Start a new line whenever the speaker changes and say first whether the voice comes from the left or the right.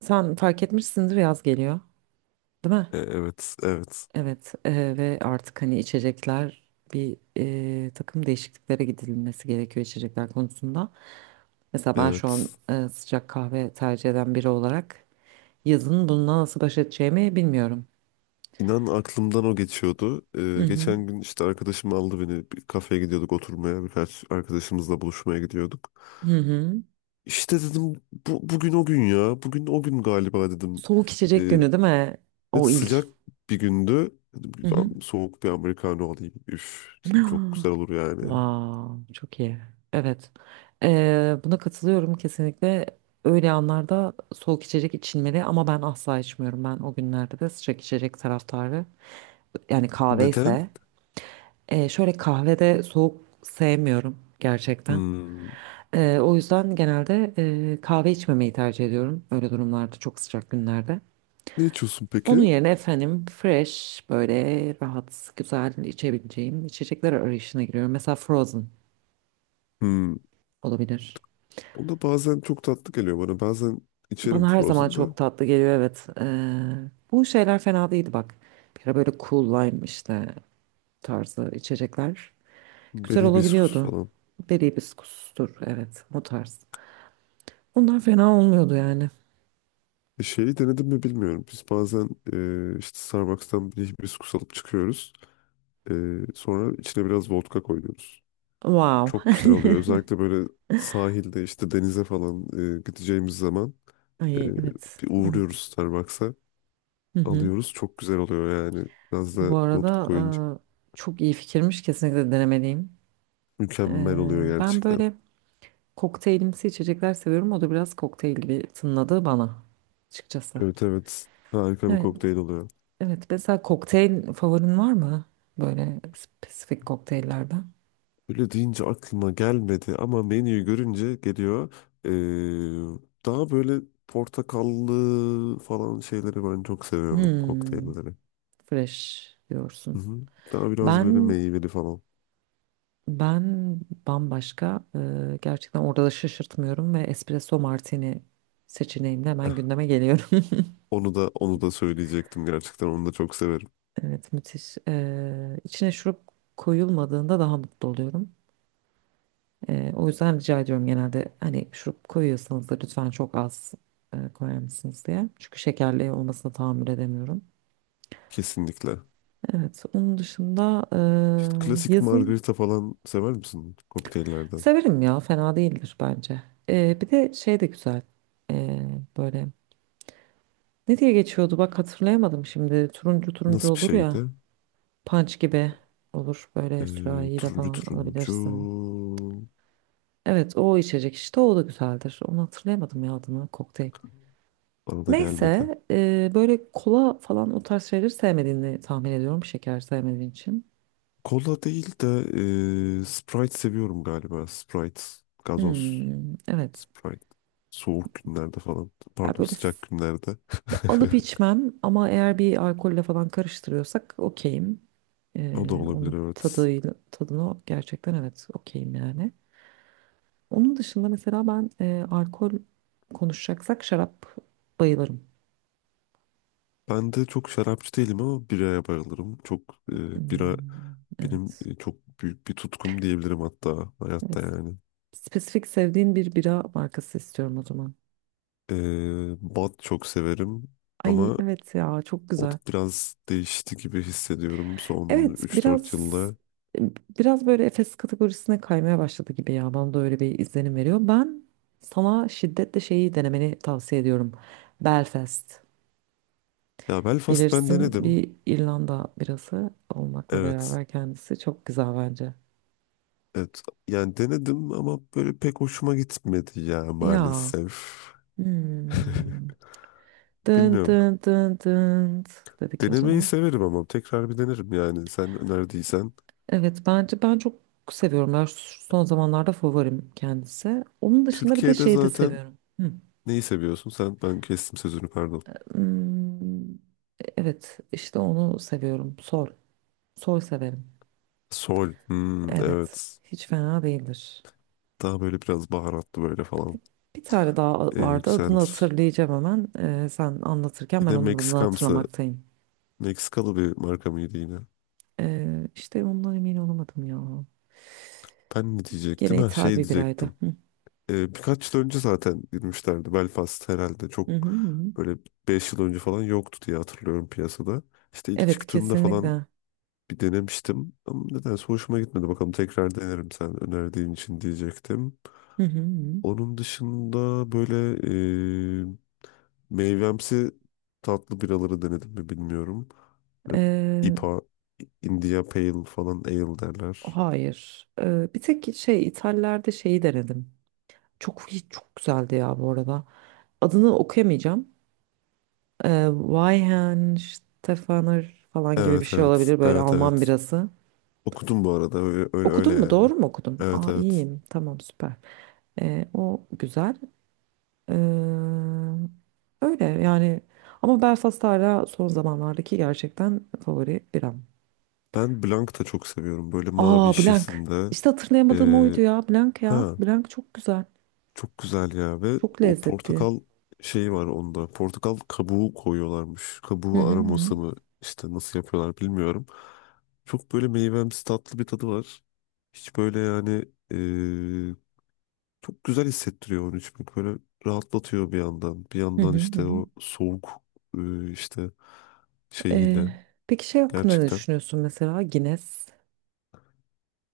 right: Sen fark etmişsindir yaz geliyor, değil mi?
left: Evet, evet,
right: Evet ve artık hani içecekler bir takım değişikliklere gidilmesi gerekiyor içecekler konusunda. Mesela ben şu an
left: evet.
right: sıcak kahve tercih eden biri olarak yazın bununla nasıl baş edeceğimi bilmiyorum.
left: İnan aklımdan o geçiyordu.
right: Hı hı.
left: Geçen gün işte arkadaşım aldı beni. Bir kafeye gidiyorduk oturmaya. Birkaç arkadaşımızla buluşmaya gidiyorduk.
right: Hı hı.
left: İşte dedim bugün o gün ya. Bugün o gün galiba dedim.
right: Soğuk içecek
left: E,
right: günü değil mi?
left: evet,
right: O ilk.
left: sıcak bir gündü. Dedim ki,
right: Hı hı.
left: ben soğuk bir Americano alayım. Üf, dedim, çok güzel olur yani.
right: Wow, çok iyi. Evet. Buna katılıyorum kesinlikle. Öyle anlarda soğuk içecek içilmeli ama ben asla içmiyorum. Ben o günlerde de sıcak içecek taraftarı. Yani kahve
left: Neden?
right: ise şöyle kahvede soğuk sevmiyorum gerçekten.
left: Hmm.
right: O yüzden genelde kahve içmemeyi tercih ediyorum. Öyle durumlarda çok sıcak günlerde.
left: Ne içiyorsun
right: Onun
left: peki?
right: yerine efendim fresh böyle rahat güzel içebileceğim içecekler arayışına giriyorum. Mesela Frozen
left: Hmm.
right: olabilir.
left: O da bazen çok tatlı geliyor bana. Bazen içerim
right: Bana her zaman
left: Frozen'da.
right: çok tatlı geliyor, evet. Bu şeyler fena değildi bak. Bir ara böyle cool lime işte tarzı içecekler. Güzel
left: Beri hibiskus
right: olabiliyordu.
left: falan.
right: Beri hibiskustur, evet, o tarz. Bunlar fena olmuyordu yani.
left: Şeyi denedim mi bilmiyorum. Biz bazen işte Starbucks'tan bir hibiskus alıp çıkıyoruz. E, Sonra içine biraz vodka koyuyoruz.
right: Wow.
left: Çok güzel oluyor. Özellikle böyle sahilde işte denize falan gideceğimiz zaman e,
right: Ay, evet,
left: bir uğruyoruz
right: evet.
left: Starbucks'a.
right: Hı hı.
left: Alıyoruz. Çok güzel oluyor yani. Biraz da
right: Bu
left: vodka
right: arada
left: koyunca
right: çok iyi fikirmiş, kesinlikle denemeliyim.
left: mükemmel oluyor
right: Ben
left: gerçekten.
right: böyle kokteylimsi içecekler seviyorum. O da biraz kokteyl gibi tınladı bana açıkçası.
left: Evet, evet. Harika bir
right: Evet.
left: kokteyl oluyor.
right: Evet, mesela kokteyl favorin var mı? Böyle spesifik kokteyllerden.
left: Böyle deyince aklıma gelmedi ama menüyü görünce geliyor. Ee, Daha böyle portakallı falan şeyleri ben çok seviyorum
right: Hmm,
left: kokteylleri.
right: fresh
left: Hı
right: diyorsun.
left: hı. Daha biraz böyle
right: Ben
left: meyveli falan.
right: ben bambaşka, gerçekten orada da şaşırtmıyorum ve espresso martini seçeneğimle
left: Eh,
right: hemen gündeme geliyorum.
left: onu da söyleyecektim gerçekten onu da çok severim.
right: Evet, müthiş. E, içine şurup koyulmadığında daha mutlu oluyorum. O yüzden rica ediyorum, genelde hani şurup koyuyorsanız da lütfen çok az koyar mısınız diye. Çünkü şekerli olmasına tahammül edemiyorum.
left: Kesinlikle.
right: Evet, onun dışında
left: İşte klasik
right: yazın
left: margarita falan sever misin kokteyllerden?
right: severim ya, fena değildir bence. Bir de şey de güzel, böyle ne diye geçiyordu, bak hatırlayamadım şimdi. Turuncu turuncu
left: Nasıl bir
right: olur ya,
left: şeydi?
right: punch gibi olur, böyle sürahiyle
left: Turuncu
right: falan
left: turuncu
right: alabilirsin. Evet, o içecek işte, o da güzeldir. Onu hatırlayamadım ya adını, kokteyl.
left: bana da gelmedi.
right: Neyse, böyle kola falan o tarz şeyleri sevmediğini tahmin ediyorum, şeker sevmediğin için.
left: Kola değil de Sprite seviyorum galiba. Sprite, gazoz,
right: Hmm, evet.
left: Sprite. Soğuk günlerde falan.
right: Ya
left: Pardon,
right: böyle
left: sıcak günlerde.
right: alıp içmem ama eğer bir alkolle falan karıştırıyorsak okeyim.
left: O da
right: Ee,
left: olabilir,
right: onun
left: evet.
right: tadıyla, tadına gerçekten, evet, okeyim yani. Onun dışında mesela ben alkol konuşacaksak şarap bayılırım.
left: Ben de çok şarapçı değilim ama biraya bayılırım. Çok bira
right: Hmm,
left: benim
right: evet.
left: çok büyük bir tutkum diyebilirim hatta hayatta
right: Evet.
left: yani.
right: Spesifik sevdiğin bir bira markası istiyorum o zaman.
left: Bat çok severim
right: Ay,
left: ama
right: evet ya, çok
left: o da
right: güzel.
left: biraz değişti gibi hissediyorum son
right: Evet,
left: 3-4
right: biraz
left: yılda.
right: biraz böyle Efes kategorisine kaymaya başladı gibi ya. Bana da öyle bir izlenim veriyor. Ben sana şiddetle şeyi denemeni tavsiye ediyorum. Belfast.
left: Ya Belfast ben
right: Bilirsin,
left: denedim.
right: bir İrlanda birası olmakla
left: Evet.
right: beraber kendisi çok güzel bence.
left: Evet, yani denedim ama böyle pek hoşuma gitmedi ya
right: Ya.
left: maalesef.
right: Hmm. Dın
left: Bilmiyorum.
right: dın dın dın dedik o
left: Denemeyi
right: zaman.
left: severim ama tekrar bir denerim yani sen önerdiysen.
right: Evet, bence ben çok seviyorum. Ben son zamanlarda favorim kendisi. Onun dışında bir de
left: Türkiye'de
right: şeyi de
left: zaten
right: seviyorum. Hı.
left: neyi seviyorsun? Sen, ben kestim sözünü, pardon.
right: Hmm, evet, işte onu seviyorum. Sol. Sol severim.
left: Sol. Hmm,
right: Evet.
left: evet.
right: Hiç fena değildir.
left: Daha böyle biraz baharatlı böyle falan.
right: Bir bir tane daha vardı. Adını
left: Güzeldir.
right: hatırlayacağım hemen. Sen anlatırken ben
left: Yine
right: onun adını
left: Meksikamsı.
right: hatırlamaktayım.
left: Meksikalı bir marka mıydı yine?
right: İşte ondan emin olamadım ya.
left: Ben ne
right: Gene
left: diyecektim? Ha, şey
right: ithal bir biraydı.
left: diyecektim.
right: Hı.
left: Birkaç yıl önce zaten girmişlerdi Belfast herhalde, çok
right: Hı hı hı.
left: böyle 5 yıl önce falan yoktu diye hatırlıyorum piyasada. İşte ilk
right: Evet,
left: çıktığında
right: kesinlikle.
left: falan
right: Hı
left: bir denemiştim ama nedense hoşuma gitmedi. Bakalım tekrar denerim sen önerdiğin için diyecektim.
right: hı hı.
left: Onun dışında böyle e, meyvemsi tatlı biraları denedim mi bilmiyorum. Böyle
right: Ee,
left: IPA, India Pale falan ale derler.
right: hayır. Bir tek şey, İtalya'da şeyi denedim. Çok çok güzeldi ya bu arada. Adını okuyamayacağım. Weihenstephaner falan gibi bir
left: Evet,
right: şey
left: evet,
right: olabilir, böyle
left: evet,
right: Alman
left: evet.
right: birası.
left: Okudum bu arada, öyle öyle, öyle
right: Okudun mu?
left: yani.
right: Doğru mu okudum?
left: Evet,
right: Aa,
left: evet.
right: iyiyim. Tamam, süper. O güzel. Ee, öyle yani, ama Belfast hala son zamanlardaki gerçekten favori biram.
left: Ben Blanc da çok seviyorum. Böyle
right: Aa,
left: mavi
right: blank.
left: şişesinde.
right: İşte hatırlayamadığım oydu
left: Ee,
right: ya. Blank ya.
left: ha,
right: Blank çok güzel.
left: çok güzel ya ve
right: Çok
left: o
right: lezzetli.
left: portakal şeyi var onda. Portakal kabuğu koyuyorlarmış.
right: Hı
left: Kabuğu
right: hı hı.
left: aroması mı, işte nasıl yapıyorlar bilmiyorum. Çok böyle meyvemsi tatlı bir tadı var. Hiç böyle yani ee, çok güzel hissettiriyor onu içmek. Böyle rahatlatıyor bir yandan. Bir
right: Hı
left: yandan
right: hı hı.
left: işte
right: Hı.
left: o soğuk işte
right: Ee,
left: şeyiyle
right: peki şey hakkında ne
left: gerçekten.
right: düşünüyorsun mesela? Guinness.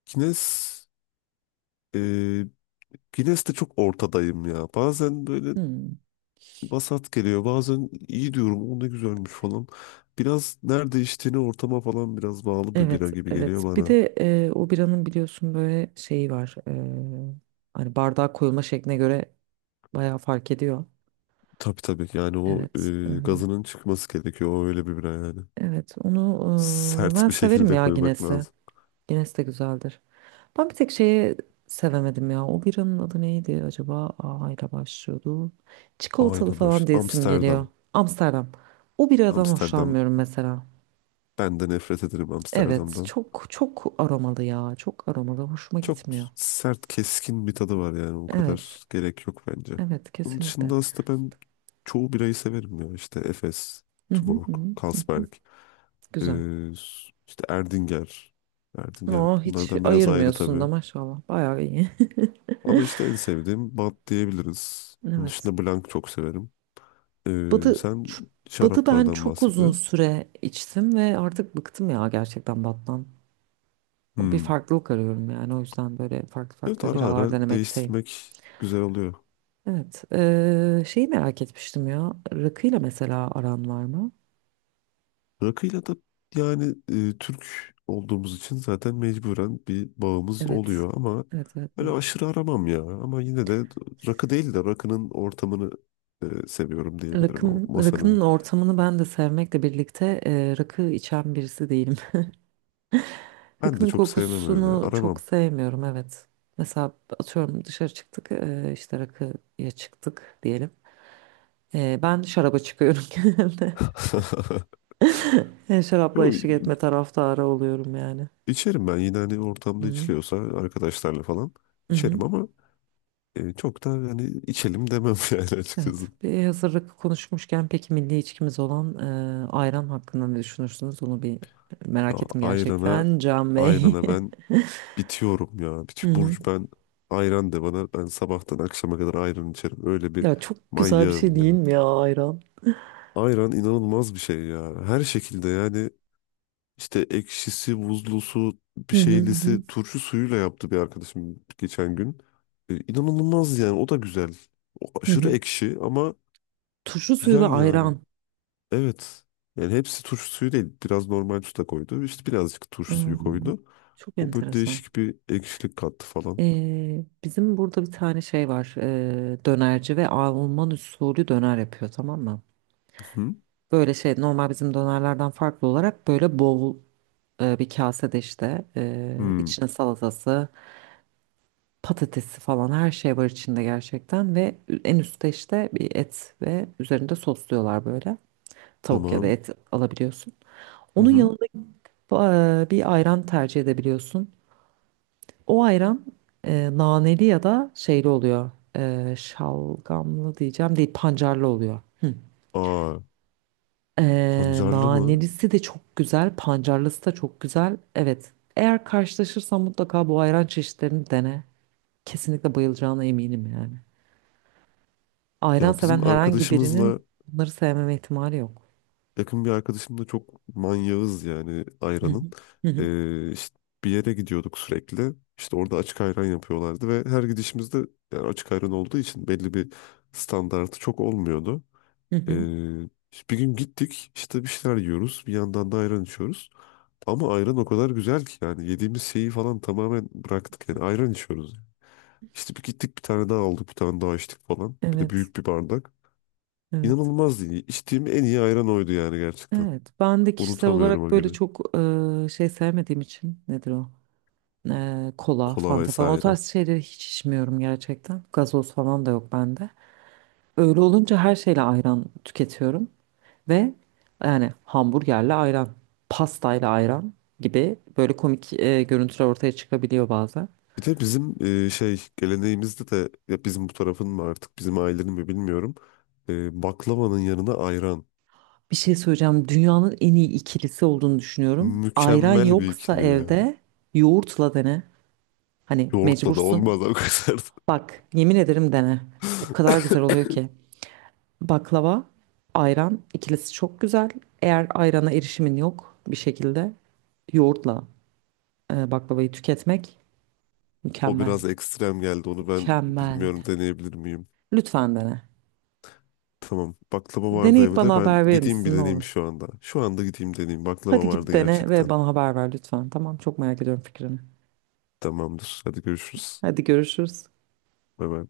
left: Kines Guinness'te çok ortadayım ya. Bazen böyle
right: Hmm.
left: vasat geliyor. Bazen iyi diyorum, o ne güzelmiş falan. Biraz nerede içtiğini, ortama falan biraz bağlı bir
right: Evet,
left: bira gibi geliyor
right: evet. Bir
left: bana.
right: de o biranın biliyorsun böyle şeyi var. Hani bardağa koyulma şekline göre bayağı fark ediyor.
left: Tabii, tabii, yani o
right: Evet. Hı hı.
left: gazının çıkması gerekiyor. O öyle bir bira yani.
right: Evet, onu
left: Sert
right: ben
left: bir
right: severim
left: şekilde
right: ya
left: koymak
right: Guinness'i.
left: lazım.
right: Guinness de güzeldir. Ben bir tek şeyi sevemedim ya. O biranın adı neydi acaba? A ile başlıyordu. Çikolatalı
left: Aynen
right: falan
left: baş.
right: diye isim geliyor.
left: Amsterdam.
right: Amsterdam. O biradan
left: Amsterdam.
right: hoşlanmıyorum mesela.
left: Ben de nefret ederim
right: Evet,
left: Amsterdam'dan.
right: çok çok aromalı ya. Çok aromalı. Hoşuma
left: Çok
right: gitmiyor.
left: sert, keskin bir tadı var yani. O
right: Evet.
left: kadar gerek yok bence.
right: Evet,
left: Onun
right: kesinlikle.
left: dışında aslında ben çoğu birayı severim ya. İşte Efes,
right: Hı hı
left: Tuborg,
right: hı. Hı.
left: Carlsberg,
right: Güzel.
left: ee, işte Erdinger. Erdinger
right: O hiç
left: bunlardan biraz ayrı
right: ayırmıyorsun
left: tabii.
right: da maşallah. Bayağı iyi.
left: Ama işte en sevdiğim bat diyebiliriz. Onun
right: Evet.
left: dışında Blanc çok severim.
right: Badı,
left: Sen
right: ç- badı ben
left: şaraplardan
right: çok
left: bahset
right: uzun
left: biraz.
right: süre içtim ve artık bıktım ya gerçekten battan. Bir
left: Hmm.
right: farklılık arıyorum yani, o yüzden böyle farklı
left: Evet,
right: farklı
left: ara
right: biralar
left: ara
right: denemekteyim.
left: değiştirmek güzel oluyor.
right: Evet. Şeyi merak etmiştim ya. Rakıyla mesela aran var mı?
left: Rakıyla da yani Türk olduğumuz için zaten mecburen bir bağımız
right: Evet.
left: oluyor ama
right: Evet, evet,
left: öyle
right: evet.
left: aşırı aramam ya. Ama yine de rakı değil de rakının ortamını seviyorum diyebilirim, o
right: Rakım,
left: masanın.
right: rakının ortamını ben de sevmekle birlikte rakı içen birisi değilim.
left: Ben de
right: Rakının
left: çok sevmem, öyle
right: kokusunu çok
left: aramam.
right: sevmiyorum, evet. Mesela atıyorum dışarı çıktık, işte rakıya çıktık diyelim. Ben şaraba çıkıyorum genelde. Şarapla
left: Yo,
right: eşlik etme taraftarı oluyorum yani.
left: içerim ben yine hani ortamda
right: Hı
left: içiliyorsa arkadaşlarla falan
right: hı.
left: içerim ama çok da hani içelim demem yani açıkçası.
right: Evet. Bir hazır rakı konuşmuşken, peki milli içkimiz olan ayran hakkında ne düşünürsünüz? Onu bir
left: Ya
right: merak ettim
left: ayrana,
right: gerçekten, Can Bey.
left: ayrana ben bitiyorum ya.
right: Hı hı.
left: Burcu, ben ayran de bana. Ben sabahtan akşama kadar ayran içerim. Öyle bir
right: Ya çok güzel bir şey
left: manyağım
right: değil
left: ya.
right: mi ya ayran?
left: Ayran inanılmaz bir şey ya. Her şekilde yani işte ekşisi, buzlusu, bir
right: Hı hı hı. Hı.
left: şeylisi, turşu suyuyla yaptı bir arkadaşım geçen gün. İnanılmaz yani, o da güzel. O aşırı
right: Hı.
left: ekşi ama
right: Turşu suyu ve
left: güzel yani.
right: ayran.
left: Evet. Yani hepsi turşu suyu değil. Biraz normal su da koydu. İşte birazcık turşu
right: Aa,
left: suyu koydu.
right: çok
left: O böyle
right: enteresan.
left: değişik bir ekşilik kattı falan.
right: Bizim burada bir tane şey var. Dönerci ve Alman usulü döner yapıyor, tamam mı?
left: Hı. Hı.
right: Böyle şey, normal bizim dönerlerden farklı olarak böyle bol bir kasede, işte
left: Hmm.
right: içine salatası, patatesi falan her şey var içinde gerçekten, ve en üstte işte bir et, ve üzerinde sosluyorlar böyle. Tavuk ya da
left: Tamam.
right: et alabiliyorsun.
left: Hı
right: Onun
left: hı.
right: yanında bir ayran tercih edebiliyorsun. O ayran naneli ya da şeyli oluyor. Şalgamlı diyeceğim değil, pancarlı oluyor. Hı.
left: Aa,
right: E,
left: pancarlı mı?
right: nanelisi de çok güzel, pancarlısı da çok güzel. Evet. Eğer karşılaşırsan mutlaka bu ayran çeşitlerini dene. Kesinlikle bayılacağına eminim yani. Ayran
left: Ya bizim
right: seven herhangi
left: arkadaşımızla
right: birinin bunları sevmeme ihtimali yok.
left: Yakın bir arkadaşımla çok manyağız yani
right: Hı hı.
left: ayranın.
right: Hı hı.
left: İşte bir yere gidiyorduk sürekli. İşte orada açık ayran yapıyorlardı ve her gidişimizde, yani açık ayran olduğu için, belli bir standartı çok olmuyordu.
right: Hı hı.
left: Ee, işte bir gün gittik, işte bir şeyler yiyoruz, bir yandan da ayran içiyoruz. Ama ayran o kadar güzel ki yani yediğimiz şeyi falan tamamen bıraktık, yani ayran içiyoruz. İşte bir gittik, bir tane daha aldık, bir tane daha içtik falan. Bir de
right: Evet.
left: büyük bir bardak.
right: Evet.
left: İnanılmazdı. İyi. İçtiğim en iyi ayran oydu yani gerçekten.
right: Evet. Ben de kişisel olarak
left: Unutamıyorum o
right: böyle
left: günü.
right: çok şey sevmediğim için, nedir o? Kola,
left: Kola
right: fanta falan o
left: vesaire.
right: tarz şeyleri hiç içmiyorum gerçekten. Gazoz falan da yok bende. Öyle olunca her şeyle ayran tüketiyorum, ve yani hamburgerle ayran, pastayla ayran gibi böyle komik görüntüler ortaya çıkabiliyor bazen.
left: Bir de bizim şey geleneğimizde de, ya bizim bu tarafın mı, artık bizim ailenin mi bilmiyorum. Baklavanın yanına ayran.
right: Bir şey söyleyeceğim. Dünyanın en iyi ikilisi olduğunu düşünüyorum. Ayran
left: Mükemmel bir
right: yoksa
left: ikili ya.
right: evde yoğurtla dene. Hani
left: Yoğurtla da
right: mecbursun.
left: olmaz o kadar.
right: Bak, yemin ederim, dene. O kadar güzel oluyor ki. Baklava, ayran ikilisi çok güzel. Eğer ayrana erişimin yok bir şekilde, yoğurtla baklavayı tüketmek
left: O
right: mükemmel.
left: biraz ekstrem geldi. Onu ben
right: Mükemmel.
left: bilmiyorum, deneyebilir miyim?
right: Lütfen dene.
left: Tamam. Baklava vardı
right: Deneyip bana
left: evde. Ben
right: haber verir
left: gideyim bir
right: misin, ne olur?
left: deneyeyim şu anda. Şu anda gideyim deneyeyim. Baklava
right: Hadi git
left: vardı
right: dene ve
left: gerçekten.
right: bana haber ver lütfen. Tamam, çok merak ediyorum fikrini.
left: Tamamdır. Hadi görüşürüz.
right: Hadi görüşürüz.
left: Bye bye.